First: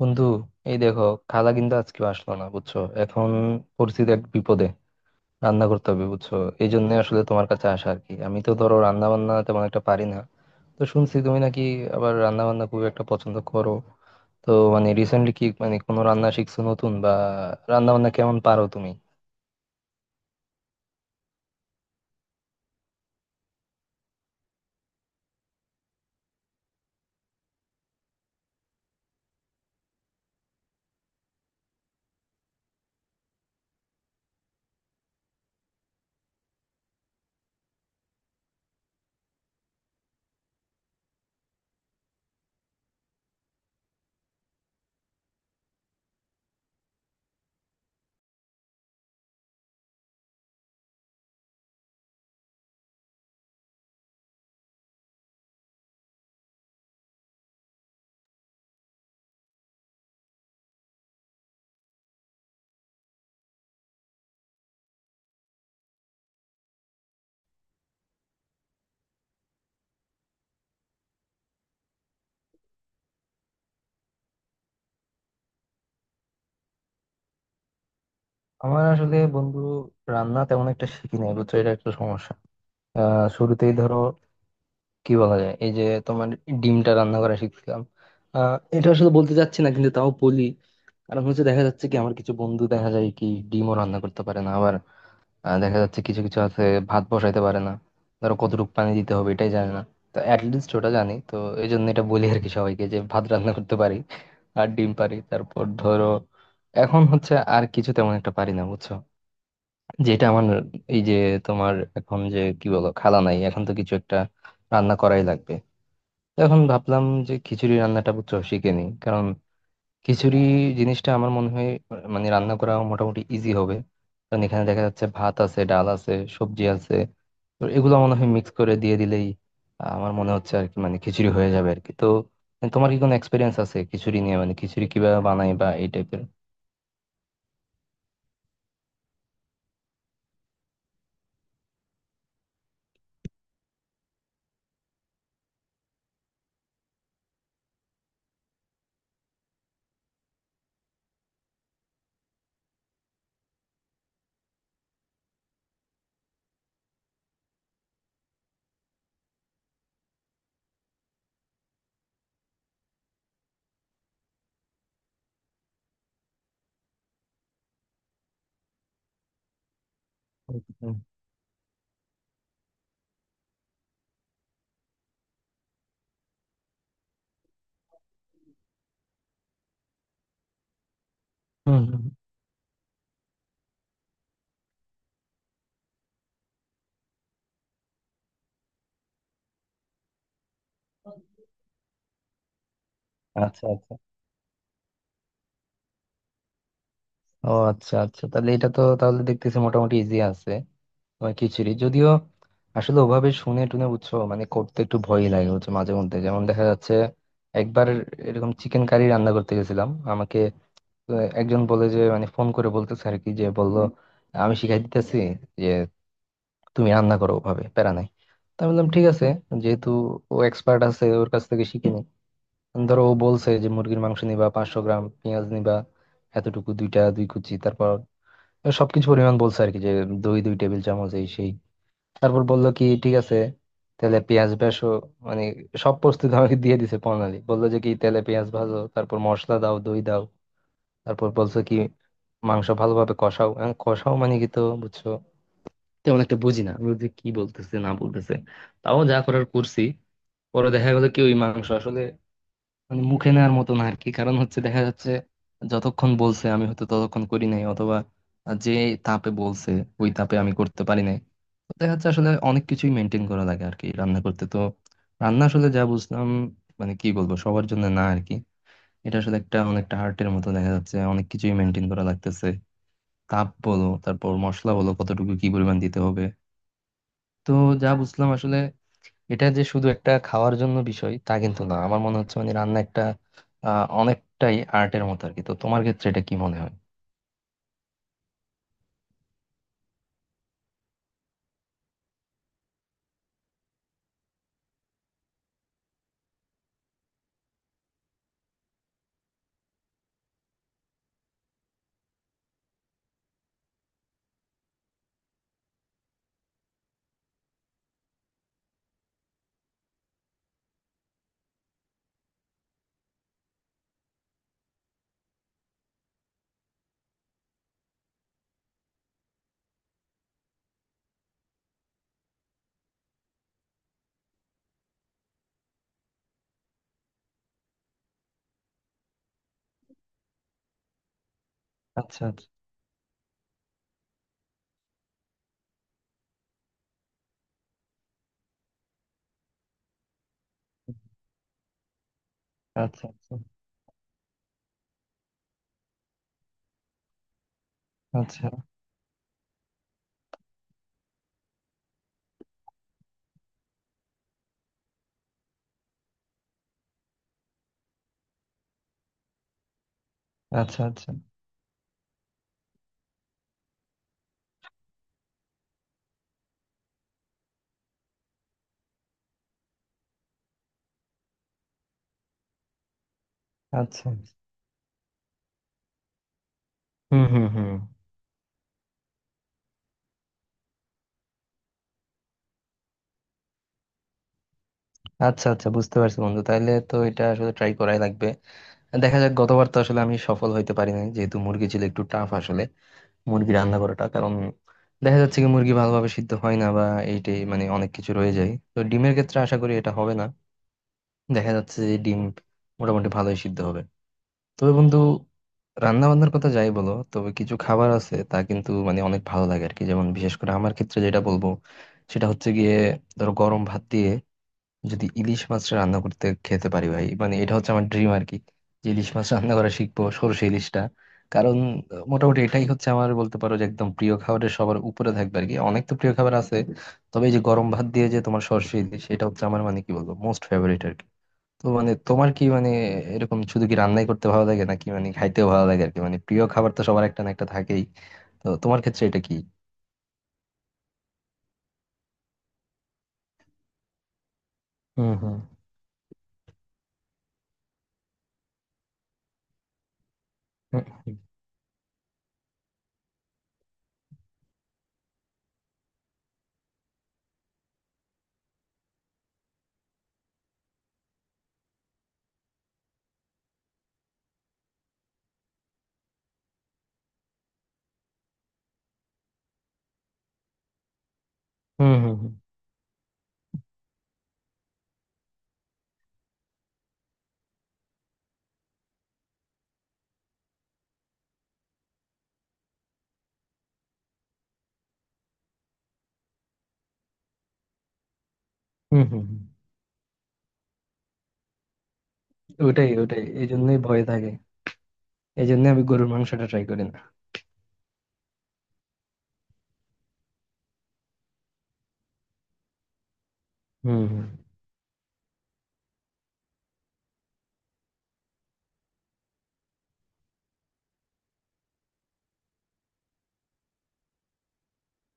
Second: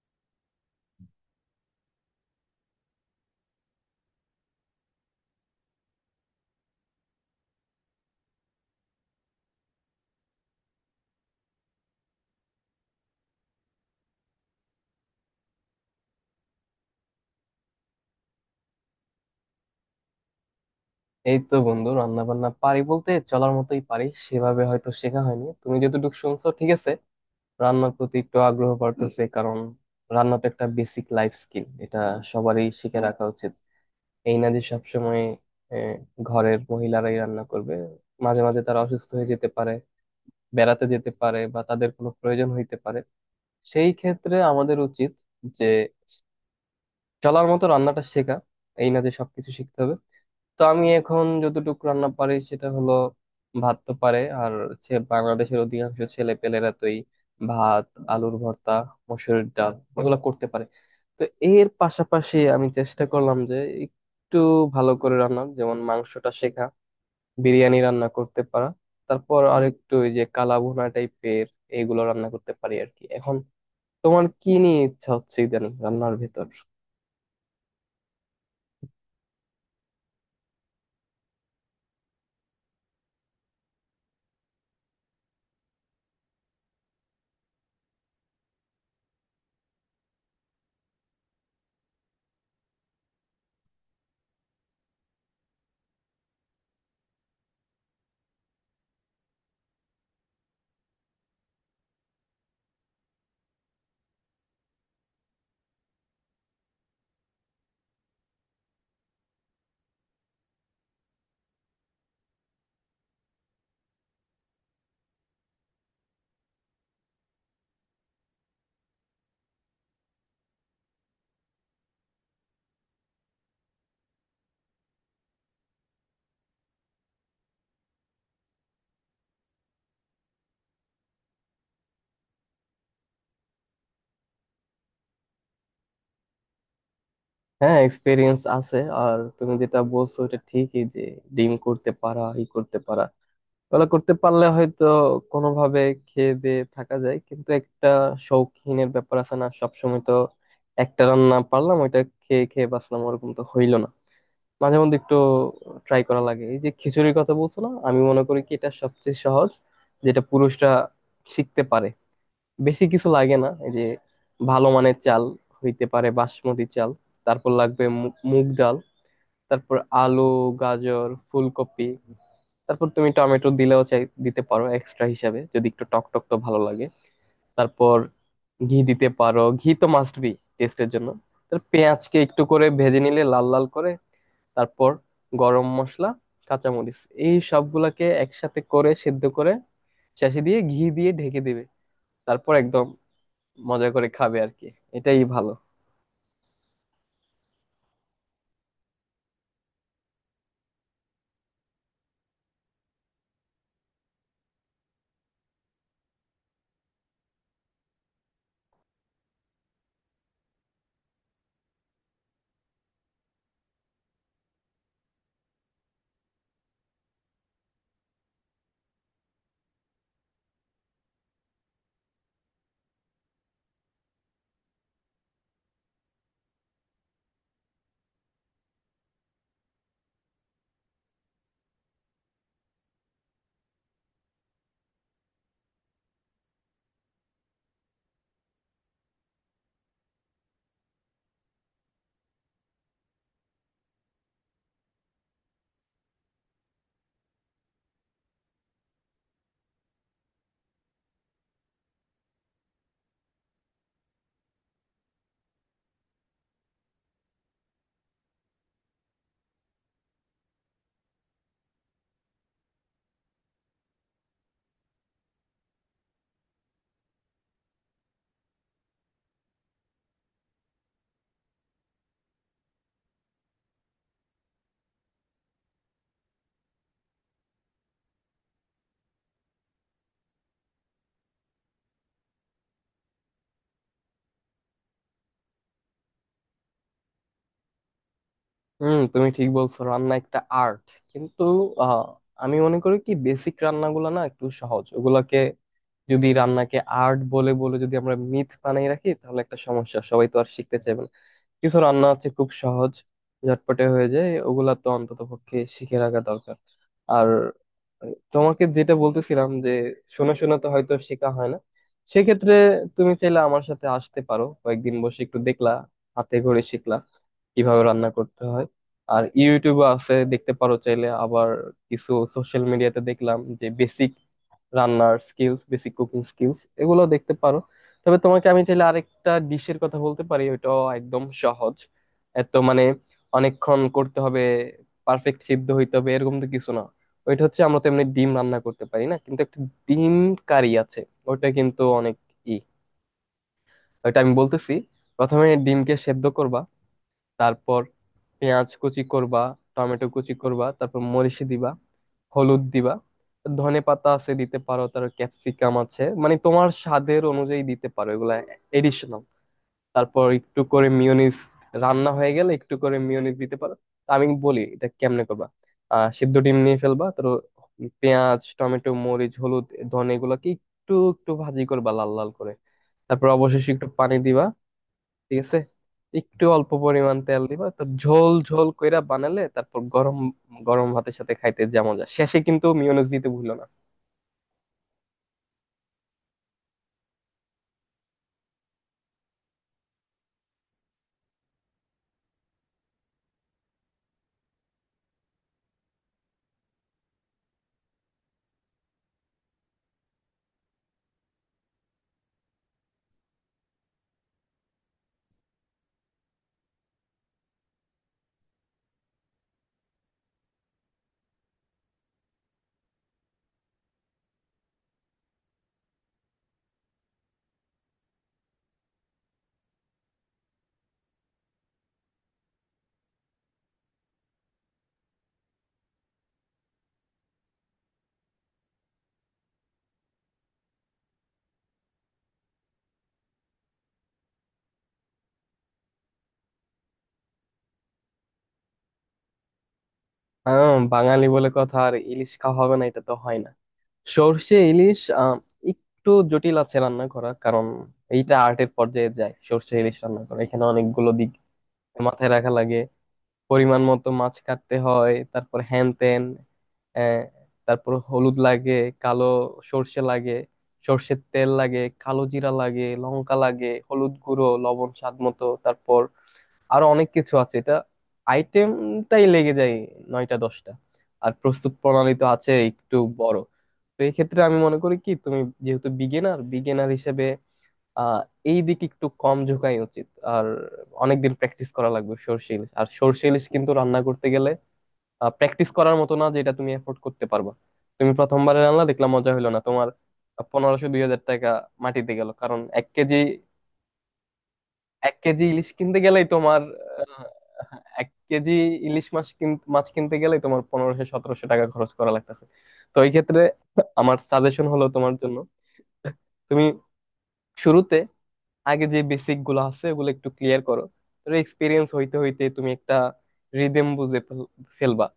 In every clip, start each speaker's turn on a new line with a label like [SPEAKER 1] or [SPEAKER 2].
[SPEAKER 1] বন্ধু, এই দেখো, খালা কিন্তু আজকে আসলো না বুঝছো। এখন পরিস্থিতি এক বিপদে, রান্না করতে হবে বুঝছো। এই জন্য আসলে তোমার কাছে আসা আর কি। আমি তো ধরো রান্না বান্না তেমন একটা পারি না। তো শুনছি তুমি নাকি আবার রান্না বান্না খুব একটা পছন্দ করো। তো মানে রিসেন্টলি কি মানে কোনো রান্না শিখছো নতুন বা রান্না বান্না কেমন পারো তুমি?
[SPEAKER 2] এই তো বন্ধু রান্না বান্না পারি বলতে চলার মতোই পারি সেভাবে হয়তো শেখা হয়নি তুমি যতটুকু শুনছো ঠিক আছে। রান্নার প্রতি একটু আগ্রহ বাড়তেছে, কারণ রান্না তো একটা বেসিক লাইফ স্কিল, এটা সবারই শিখে রাখা উচিত। এই না যে সবসময় আহ, ঘরের মহিলারাই রান্না করবে। মাঝে মাঝে তারা অসুস্থ হয়ে যেতে পারে, বেড়াতে যেতে পারে বা তাদের কোনো প্রয়োজন হইতে পারে। সেই ক্ষেত্রে আমাদের উচিত যে চলার মতো রান্নাটা শেখা, এই না যে সবকিছু শিখতে হবে। তো আমি এখন যতটুকু রান্না পারি সেটা হলো, ভাত তো পারে, আর হচ্ছে বাংলাদেশের অধিকাংশ ছেলে পেলেরা তো এই ভাত, আলুর ভর্তা, মসুরের ডাল এগুলো করতে পারে। তো এর পাশাপাশি আমি চেষ্টা করলাম যে একটু ভালো করে রান্না যেমন মাংসটা শেখা, বিরিয়ানি রান্না করতে পারা, তারপর আরেকটু ওই যে কালাভুনা টাইপের, এগুলো রান্না করতে পারি আর কি এখন। তোমার কি নিয়ে ইচ্ছা হচ্ছে ইদানিং রান্নার ভেতর?
[SPEAKER 1] আমার আসলে বন্ধু রান্না তেমন একটা শিখি নাই বুঝছো, এটা একটা সমস্যা। শুরুতেই ধরো কি বলা যায়, এই যে তোমার ডিমটা রান্না করা শিখছিলাম। এটা আসলে বলতে চাচ্ছি না কিন্তু তাও বলি, কারণ হচ্ছে দেখা যাচ্ছে কি আমার কিছু বন্ধু দেখা যায় কি ডিমও রান্না করতে পারে না। আবার দেখা যাচ্ছে কিছু কিছু আছে ভাত বসাইতে পারে না, ধরো কতটুকু পানি দিতে হবে এটাই জানে না। তো অ্যাটলিস্ট ওটা জানি তো, এই জন্য এটা বলি আর কি সবাইকে, যে ভাত রান্না করতে পারি আর ডিম পারি। তারপর ধরো এখন হচ্ছে আর কিছু তেমন একটা পারি না বুঝছো। যেটা আমার, এই যে তোমার, এখন যে কি বলো, খালা নাই, এখন তো কিছু একটা রান্না করাই লাগবে। তো এখন ভাবলাম যে খিচুড়ি রান্নাটা বুঝছো শিখে নিই, কারণ খিচুড়ি জিনিসটা আমার মনে হয় মানে রান্না করা মোটামুটি ইজি হবে। কারণ এখানে দেখা যাচ্ছে ভাত আছে, ডাল আছে, সবজি আছে, তো এগুলো মনে হয় মিক্স করে দিয়ে দিলেই আমার মনে হচ্ছে আর কি, মানে খিচুড়ি হয়ে যাবে আর কি। তো তোমার কি কোনো এক্সপিরিয়েন্স আছে খিচুড়ি নিয়ে, মানে খিচুড়ি কিভাবে বানাই বা এই টাইপের?
[SPEAKER 2] হ্যাঁ, এক্সপিরিয়েন্স আছে। আর তুমি যেটা বলছো এটা ঠিকই যে ডিম করতে পারা, ই করতে পারা, ওগুলো করতে পারলে হয়তো কোনোভাবে খেয়ে দিয়ে থাকা যায়, কিন্তু একটা শৌখিনের ব্যাপার আছে না, সবসময় তো একটা রান্না পারলাম, ওইটা খেয়ে খেয়ে বাঁচলাম ওরকম তো হইলো না। মাঝে মধ্যে একটু ট্রাই করা লাগে। এই যে খিচুড়ির কথা বলছো না, আমি মনে করি কি এটা সবচেয়ে সহজ, যেটা পুরুষরা শিখতে পারে। বেশি কিছু লাগে না, এই যে ভালো মানের চাল, হইতে পারে বাসমতি চাল, তারপর লাগবে মুগ ডাল, তারপর আলু,
[SPEAKER 1] হুম
[SPEAKER 2] গাজর, ফুলকপি, তারপর তুমি টমেটো দিলেও চাই দিতে পারো এক্সট্রা হিসাবে, যদি একটু টক টক তো ভালো লাগে। তারপর ঘি দিতে পারো, ঘি তো মাস্ট বি টেস্টের জন্য। তার
[SPEAKER 1] হুম হুম।
[SPEAKER 2] পেঁয়াজকে একটু করে ভেজে নিলে লাল লাল করে, তারপর গরম মশলা, কাঁচামরিচ, এই সবগুলাকে একসাথে করে সেদ্ধ করে শেষে দিয়ে ঘি দিয়ে ঢেকে দিবে। তারপর একদম
[SPEAKER 1] আচ্ছা
[SPEAKER 2] মজা
[SPEAKER 1] আচ্ছা।
[SPEAKER 2] করে খাবে আর কি, এটাই ভালো।
[SPEAKER 1] ও আচ্ছা আচ্ছা, তাহলে এটা তো তাহলে দেখতেছি মোটামুটি ইজি আছে। বা খিচুড়ি যদিও, আসলে ওভাবে শুনে টুনে বুঝছো মানে করতে একটু ভয়ই লাগে হচ্ছে মাঝে মধ্যে। যেমন দেখা যাচ্ছে একবার এরকম চিকেন কারি রান্না করতে গেছিলাম, আমাকে আহ, একজন বলে যে, মানে ফোন করে বলতেছে আর কি, যে বললো আমি শিখাই দিতেছি, যে তুমি রান্না করো, ওভাবে প্যারা নাই। তা আমি বললাম ঠিক আছে, যেহেতু ও এক্সপার্ট আছে ওর কাছ থেকে শিখে নি। ধরো ও বলছে যে মুরগির মাংস নিবা 500 গ্রাম, পেঁয়াজ নিবা এতটুকু, দুইটা দুই কুচি, তারপর সবকিছু পরিমাণ বলছে আর কি, যে দই দুই টেবিল চামচ এই সেই। তারপর বললো কি ঠিক আছে, তাহলে পেঁয়াজ ভাজো, মানে সব প্রস্তুতি আমাকে দিয়ে দিছে। প্রণালী বললো যে কি তেলে পেঁয়াজ ভাজো, তারপর মশলা দাও, দই দাও। তারপর বলছো কি মাংস ভালোভাবে কষাও। এখন কষাও মানে কি তো বুঝছো তেমন একটা বুঝি না আমি, বুঝি কি বলতেছে না বলতেছে। তাও যা করার করছি। পরে দেখা গেলো কি ওই মাংস আসলে মানে মুখে নেওয়ার মতো না আর কি। কারণ হচ্ছে দেখা যাচ্ছে যতক্ষণ বলছে আমি হয়তো ততক্ষণ করি নাই, অথবা যে তাপে বলছে ওই তাপে আমি করতে পারি নাই। তো দেখা যাচ্ছে আসলে অনেক কিছুই মেনটেন করা লাগে আর কি রান্না করতে তো। রান্না আসলে যা বুঝলাম, মানে কি বলবো, সবার জন্য না আর কি। এটা আসলে একটা অনেকটা আর্টের মতো, দেখা যাচ্ছে অনেক কিছুই মেনটেন করা লাগতেছে। তাপ বলো, তারপর মশলা বলো কতটুকু কি পরিমাণ দিতে হবে। তো যা বুঝলাম আসলে এটা যে শুধু একটা খাওয়ার জন্য বিষয় তা কিন্তু না, আমার মনে হচ্ছে মানে রান্না একটা অনেকটাই আর্টের মতো আর কি। তো তোমার ক্ষেত্রে এটা কি মনে হয়?
[SPEAKER 2] হুম, তুমি ঠিক বলছো, রান্না একটা আর্ট, কিন্তু আহ, আমি মনে করি কি বেসিক রান্নাগুলো না একটু সহজ, ওগুলাকে যদি রান্নাকে আর্ট বলে বলে যদি আমরা মিথ বানিয়ে রাখি তাহলে একটা সমস্যা, সবাই তো আর শিখতে চাইবে না। কিছু রান্না আছে খুব সহজ, ঝটপটে হয়ে যায়, ওগুলা তো অন্তত পক্ষে শিখে রাখা দরকার। আর তোমাকে যেটা বলতেছিলাম যে শোনা শোনা তো হয়তো শেখা হয় না, সেক্ষেত্রে তুমি চাইলে আমার সাথে আসতে পারো, কয়েকদিন বসে একটু দেখলা, হাতে ঘরে শিখলা কিভাবে রান্না করতে হয়। আর ইউটিউবে আছে, দেখতে পারো চাইলে আবার। কিছু সোশ্যাল মিডিয়াতে দেখলাম যে বেসিক রান্নার স্কিলস, বেসিক কুকিং স্কিলস, এগুলো দেখতে পারো। তবে তোমাকে আমি চাইলে আরেকটা ডিশের কথা বলতে পারি, ওইটাও একদম সহজ।
[SPEAKER 1] আচ্ছা আচ্ছা।
[SPEAKER 2] এত মানে অনেকক্ষণ করতে হবে, পারফেক্ট সিদ্ধ হইতে হবে এরকম তো কিছু না। ওইটা হচ্ছে, আমরা তো এমনি ডিম রান্না করতে পারি না, কিন্তু একটা ডিম কারি আছে, ওইটা কিন্তু অনেক ই।
[SPEAKER 1] আচ্ছা
[SPEAKER 2] ওইটা আমি বলতেছি, প্রথমে ডিমকে সেদ্ধ করবা, তারপর
[SPEAKER 1] আচ্ছা।
[SPEAKER 2] পেঁয়াজ কুচি করবা, টমেটো কুচি করবা, তারপর মরিচ দিবা, হলুদ দিবা, ধনে পাতা আছে দিতে পারো, তার ক্যাপসিকাম আছে, মানে তোমার স্বাদের অনুযায়ী দিতে পারো এগুলা এডিশনাল। তারপর একটু
[SPEAKER 1] আচ্ছা
[SPEAKER 2] করে
[SPEAKER 1] আচ্ছা
[SPEAKER 2] মিয়োনিজ, রান্না হয়ে গেলে একটু করে মিয়োনিজ দিতে পারো। তা আমি বলি এটা কেমনে করবা। সিদ্ধ ডিম নিয়ে ফেলবা, তো পেঁয়াজ, টমেটো, মরিচ, হলুদ, ধনে, এগুলাকে একটু একটু ভাজি করবা লাল লাল করে, তারপর অবশেষে একটু
[SPEAKER 1] আচ্ছা।
[SPEAKER 2] পানি দিবা, ঠিক আছে। একটু অল্প পরিমাণ
[SPEAKER 1] হুম
[SPEAKER 2] তেল
[SPEAKER 1] হুম
[SPEAKER 2] দিবা,
[SPEAKER 1] হুম।
[SPEAKER 2] তো ঝোল ঝোল কইরা বানালে তারপর গরম গরম ভাতের সাথে খাইতে যা মজা। শেষে কিন্তু মিয়োনিজ দিতে ভুলো না।
[SPEAKER 1] আচ্ছা আচ্ছা বুঝতে পারছি বন্ধু, তাইলে তো এটা আসলে ট্রাই করাই লাগবে। দেখা যাক, গতবার তো আসলে আমি সফল হইতে পারিনি, যেহেতু মুরগি ছিল একটু টাফ আসলে মুরগি রান্না করাটা। কারণ দেখা যাচ্ছে কি মুরগি ভালোভাবে সিদ্ধ হয় না বা এইটাই, মানে অনেক কিছু রয়ে যায়। তো ডিমের ক্ষেত্রে আশা করি এটা হবে না, দেখা যাচ্ছে যে ডিম মোটামুটি ভালোই সিদ্ধ হবে। তবে বন্ধু রান্না বান্নার কথা যাই বলো, তবে কিছু খাবার আছে তা কিন্তু মানে অনেক ভালো লাগে আর কি। যেমন বিশেষ করে আমার ক্ষেত্রে যেটা বলবো সেটা হচ্ছে গিয়ে ধরো গরম ভাত দিয়ে যদি ইলিশ মাছ রান্না করতে খেতে পারি, ভাই মানে এটা হচ্ছে আমার ড্রিম আর কি, যে ইলিশ মাছ রান্না করা শিখবো, সরষে ইলিশটা। কারণ মোটামুটি এটাই হচ্ছে আমার বলতে পারো যে একদম প্রিয় খাবারের সবার উপরে থাকবে আর কি। অনেক তো প্রিয় খাবার আছে, তবে এই যে গরম ভাত দিয়ে যে তোমার সরষে ইলিশ, এটা হচ্ছে আমার মানে কি বলবো মোস্ট ফেভারিট। তো মানে তোমার কি মানে এরকম শুধু কি রান্নাই করতে ভালো লাগে নাকি মানে খাইতেও ভালো লাগে আর কি, মানে প্রিয় খাবার তো সবার একটা না একটা থাকেই। তো তোমার ক্ষেত্রে এটা কি?
[SPEAKER 2] বাঙালি বলে কথা, আর ইলিশ খাওয়া হবে না এটা তো হয় না। সর্ষে ইলিশ
[SPEAKER 1] হুম হুম।
[SPEAKER 2] একটু জটিল আছে রান্না করা, কারণ এইটা আর্টের পর্যায়ে যায়, সর্ষে ইলিশ রান্না করা। এখানে
[SPEAKER 1] হুম
[SPEAKER 2] অনেকগুলো দিক মাথায় রাখা লাগে। পরিমাণ মতো মাছ কাটতে হয়, তারপর হ্যান ত্যান, আহ, তারপর হলুদ লাগে, কালো সর্ষে লাগে, সর্ষের তেল লাগে, কালো জিরা লাগে, লঙ্কা লাগে, হলুদ গুঁড়ো, লবণ স্বাদ মতো, তারপর আরো অনেক কিছু আছে। এটা আইটেমটাই লেগে যায় 9-10টা, আর প্রস্তুত
[SPEAKER 1] হুম
[SPEAKER 2] প্রণালী
[SPEAKER 1] হুম
[SPEAKER 2] তো আছে একটু বড়। তো এই ক্ষেত্রে আমি মনে করি কি তুমি যেহেতু বিগিনার, হিসেবে আহ এই দিকে একটু কম ঝোঁকাই উচিত। আর অনেকদিন প্র্যাকটিস করা লাগবে সর্ষে ইলিশ, আর সর্ষে ইলিশ কিন্তু রান্না করতে গেলে প্র্যাকটিস করার মতো না, যেটা তুমি এফোর্ড করতে পারবা। তুমি প্রথমবারে রান্না
[SPEAKER 1] হুম
[SPEAKER 2] দেখলাম
[SPEAKER 1] হুম।
[SPEAKER 2] মজা
[SPEAKER 1] হুম।
[SPEAKER 2] হলো না, তোমার 1500 2000 টাকা মাটিতে গেল, কারণ এক
[SPEAKER 1] ওটাই
[SPEAKER 2] কেজি
[SPEAKER 1] ওটাই, এই জন্যই ভয় থাকে,
[SPEAKER 2] 1 কেজি
[SPEAKER 1] এই জন্য
[SPEAKER 2] ইলিশ
[SPEAKER 1] আমি
[SPEAKER 2] কিনতে
[SPEAKER 1] গরুর
[SPEAKER 2] গেলেই
[SPEAKER 1] মাংসটা
[SPEAKER 2] তোমার
[SPEAKER 1] ট্রাই করি না।
[SPEAKER 2] আহ, 1 কেজি ইলিশ মাছ কিনতে গেলেই তোমার 1500 1700 টাকা খরচ করা লাগতেছে। তো এই ক্ষেত্রে
[SPEAKER 1] হুম
[SPEAKER 2] আমার
[SPEAKER 1] হুম
[SPEAKER 2] সাজেশন হলো তোমার জন্য, তুমি শুরুতে আগে যে বেসিক গুলো আছে ওগুলো একটু ক্লিয়ার করো, তাহলে এক্সপিরিয়েন্স হইতে হইতে তুমি একটা রিদেম বুঝে ফেলবা,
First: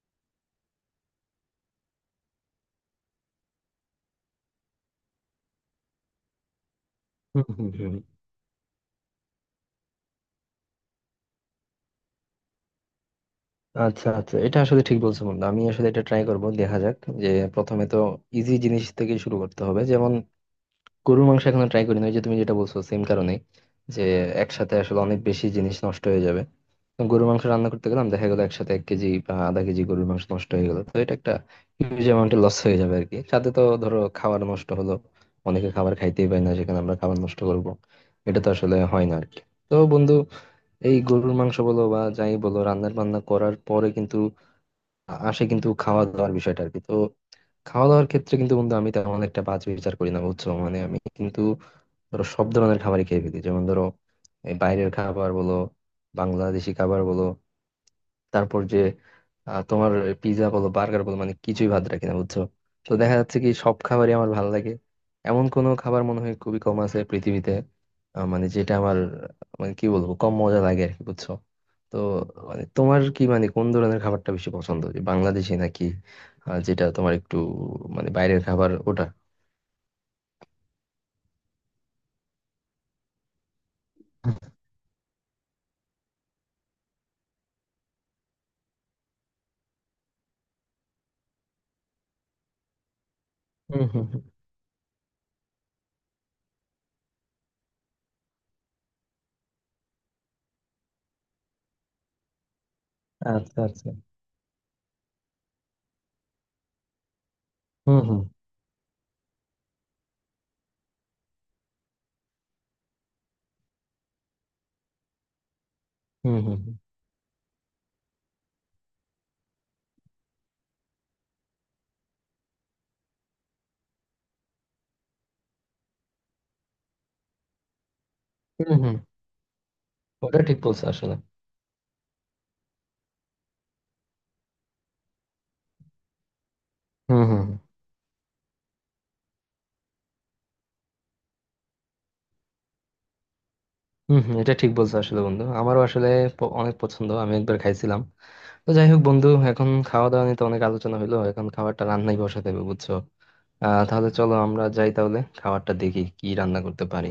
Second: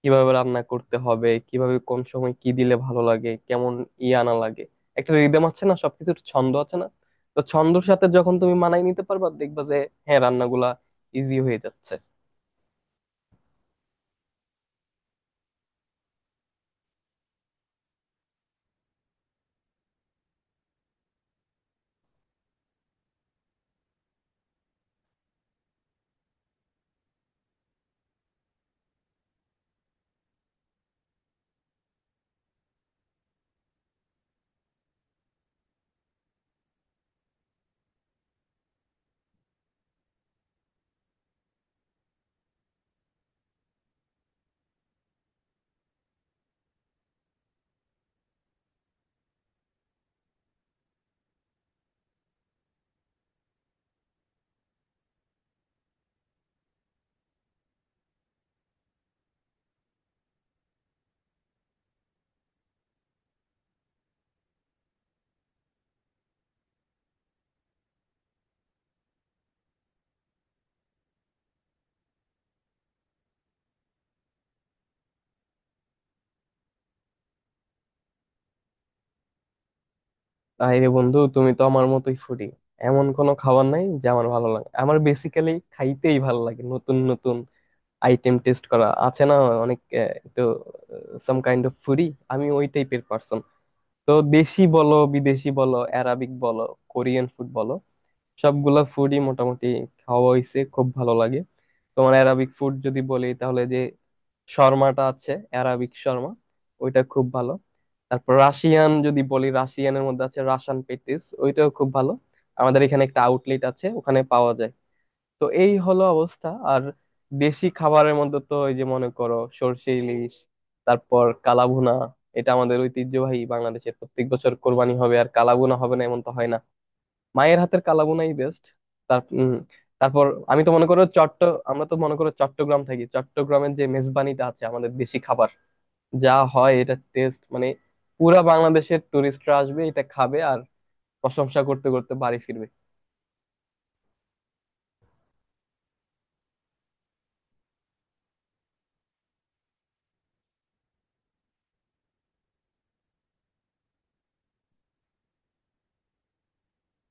[SPEAKER 2] কিভাবে রান্না করতে হবে, কিভাবে কোন সময় কি দিলে ভালো লাগে, কেমন ই আনা লাগে, একটা রিদেম আছে না, সবকিছুর ছন্দ আছে না। তো
[SPEAKER 1] হুম হুম। হুম
[SPEAKER 2] ছন্দর
[SPEAKER 1] হুম হুম।
[SPEAKER 2] সাথে যখন তুমি মানায় নিতে পারবা, দেখবা যে হ্যাঁ, রান্নাগুলা ইজি হয়ে যাচ্ছে।
[SPEAKER 1] আচ্ছা আচ্ছা এটা আসলে ঠিক বলছো বন্ধু, আমি আসলে এটা ট্রাই করব। দেখা যাক, যে প্রথমে তো ইজি জিনিস থেকে শুরু করতে হবে। যেমন গরুর মাংস এখনো ট্রাই করিনি, ওই যে তুমি যেটা বলছো সেম কারণে, যে একসাথে আসলে অনেক বেশি জিনিস নষ্ট হয়ে যাবে। তো গরুর মাংস রান্না করতে গেলাম দেখা গেলো একসাথে এক কেজি বা আধা কেজি গরুর মাংস নষ্ট হয়ে গেলো, তো এটা একটা হিউজ অ্যামাউন্টে লস হয়ে যাবে আর কি। সাথে তো ধরো খাবার নষ্ট হলো, অনেকে খাবার খাইতেই পায় না সেখানে আমরা খাবার নষ্ট করব, এটা তো আসলে হয় না আর কি। তো বন্ধু এই গরুর মাংস বলো বা যাই বলো, রান্নার বান্না করার পরে কিন্তু আসে কিন্তু খাওয়া দাওয়ার বিষয়টা আর কি। তো খাওয়া দাওয়ার ক্ষেত্রে কিন্তু বন্ধু আমি তেমন একটা বাজ বিচার করি না বুঝছো, মানে আমি কিন্তু ধরো সব ধরনের খাবারই খেয়ে ফেলি। যেমন ধরো এই বাইরের খাবার বলো, বাংলাদেশি খাবার বলো, তারপর যে তোমার পিৎজা বলো, বার্গার বলো, মানে কিছুই ভাত রাখি না বুঝছো। তো দেখা যাচ্ছে কি সব খাবারই আমার ভালো লাগে, এমন কোনো খাবার মনে হয় খুবই কম আছে পৃথিবীতে মানে যেটা আমার মানে কি বলবো কম মজা লাগে আর কি বুঝছো। তো মানে তোমার কি মানে কোন ধরনের খাবারটা বেশি পছন্দ, যে বাংলাদেশি নাকি যেটা তোমার একটু মানে বাইরের খাবার ওটা?
[SPEAKER 2] তাই রে বন্ধু, তুমি তো আমার মতোই ফুডি। এমন কোনো খাবার নাই যে আমার ভালো লাগে, আমার বেসিক্যালি খাইতেই ভালো লাগে, নতুন নতুন আইটেম টেস্ট করা আছে না অনেক, একটু সাম কাইন্ড অফ ফুডি, আমি ওই টাইপের পার্সন।
[SPEAKER 1] হুম হুম
[SPEAKER 2] তো
[SPEAKER 1] হুম।
[SPEAKER 2] দেশি বলো, বিদেশি বলো, অ্যারাবিক বলো, কোরিয়ান ফুড বলো, সবগুলা ফুডই মোটামুটি খাওয়া হইছে, খুব ভালো লাগে। তোমার অ্যারাবিক ফুড যদি বলি
[SPEAKER 1] আচ্ছা
[SPEAKER 2] তাহলে যে
[SPEAKER 1] আচ্ছা।
[SPEAKER 2] শর্মাটা আছে, অ্যারাবিক শর্মা, ওইটা খুব ভালো।
[SPEAKER 1] হুম হুম।
[SPEAKER 2] তারপর রাশিয়ান যদি বলি, রাশিয়ানের মধ্যে আছে রাশান পেটিস, ওইটাও খুব ভালো। আমাদের এখানে একটা আউটলেট আছে, ওখানে পাওয়া যায়। তো এই হলো
[SPEAKER 1] হম।
[SPEAKER 2] অবস্থা। আর দেশি খাবারের মধ্যে তো এই যে মনে করো সরষে ইলিশ, তারপর কালাভুনা। এটা আমাদের ঐতিহ্যবাহী, বাংলাদেশের প্রত্যেক বছর কোরবানি হবে আর কালাভুনা হবে না এমন তো হয় না। মায়ের হাতের কালাভুনাই বেস্ট।
[SPEAKER 1] হুম হুম।
[SPEAKER 2] তার তারপর
[SPEAKER 1] ওটা ঠিক
[SPEAKER 2] আমি তো
[SPEAKER 1] বলছো
[SPEAKER 2] মনে করো
[SPEAKER 1] আসলে।
[SPEAKER 2] চট্ট আমরা তো মনে করো চট্টগ্রাম থাকি, চট্টগ্রামের যে মেজবানিটা আছে, আমাদের দেশি খাবার যা হয়, এটা
[SPEAKER 1] হুম
[SPEAKER 2] টেস্ট
[SPEAKER 1] হুম।
[SPEAKER 2] মানে, পুরা বাংলাদেশের টুরিস্টরা আসবে এটা খাবে আর প্রশংসা করতে করতে বাড়ি ফিরবে।
[SPEAKER 1] হুম হুম, এটা ঠিক বলছো আসলে বন্ধু, আমারও আসলে অনেক পছন্দ, আমি একবার খাইছিলাম। তো যাই হোক বন্ধু, এখন খাওয়া দাওয়া নিয়ে তো অনেক আলোচনা হলো, এখন খাবারটা রান্নাই বসাতে হবে বুঝছো। আহ তাহলে চলো আমরা যাই, তাহলে খাবারটা দেখি কি রান্না করতে পারি।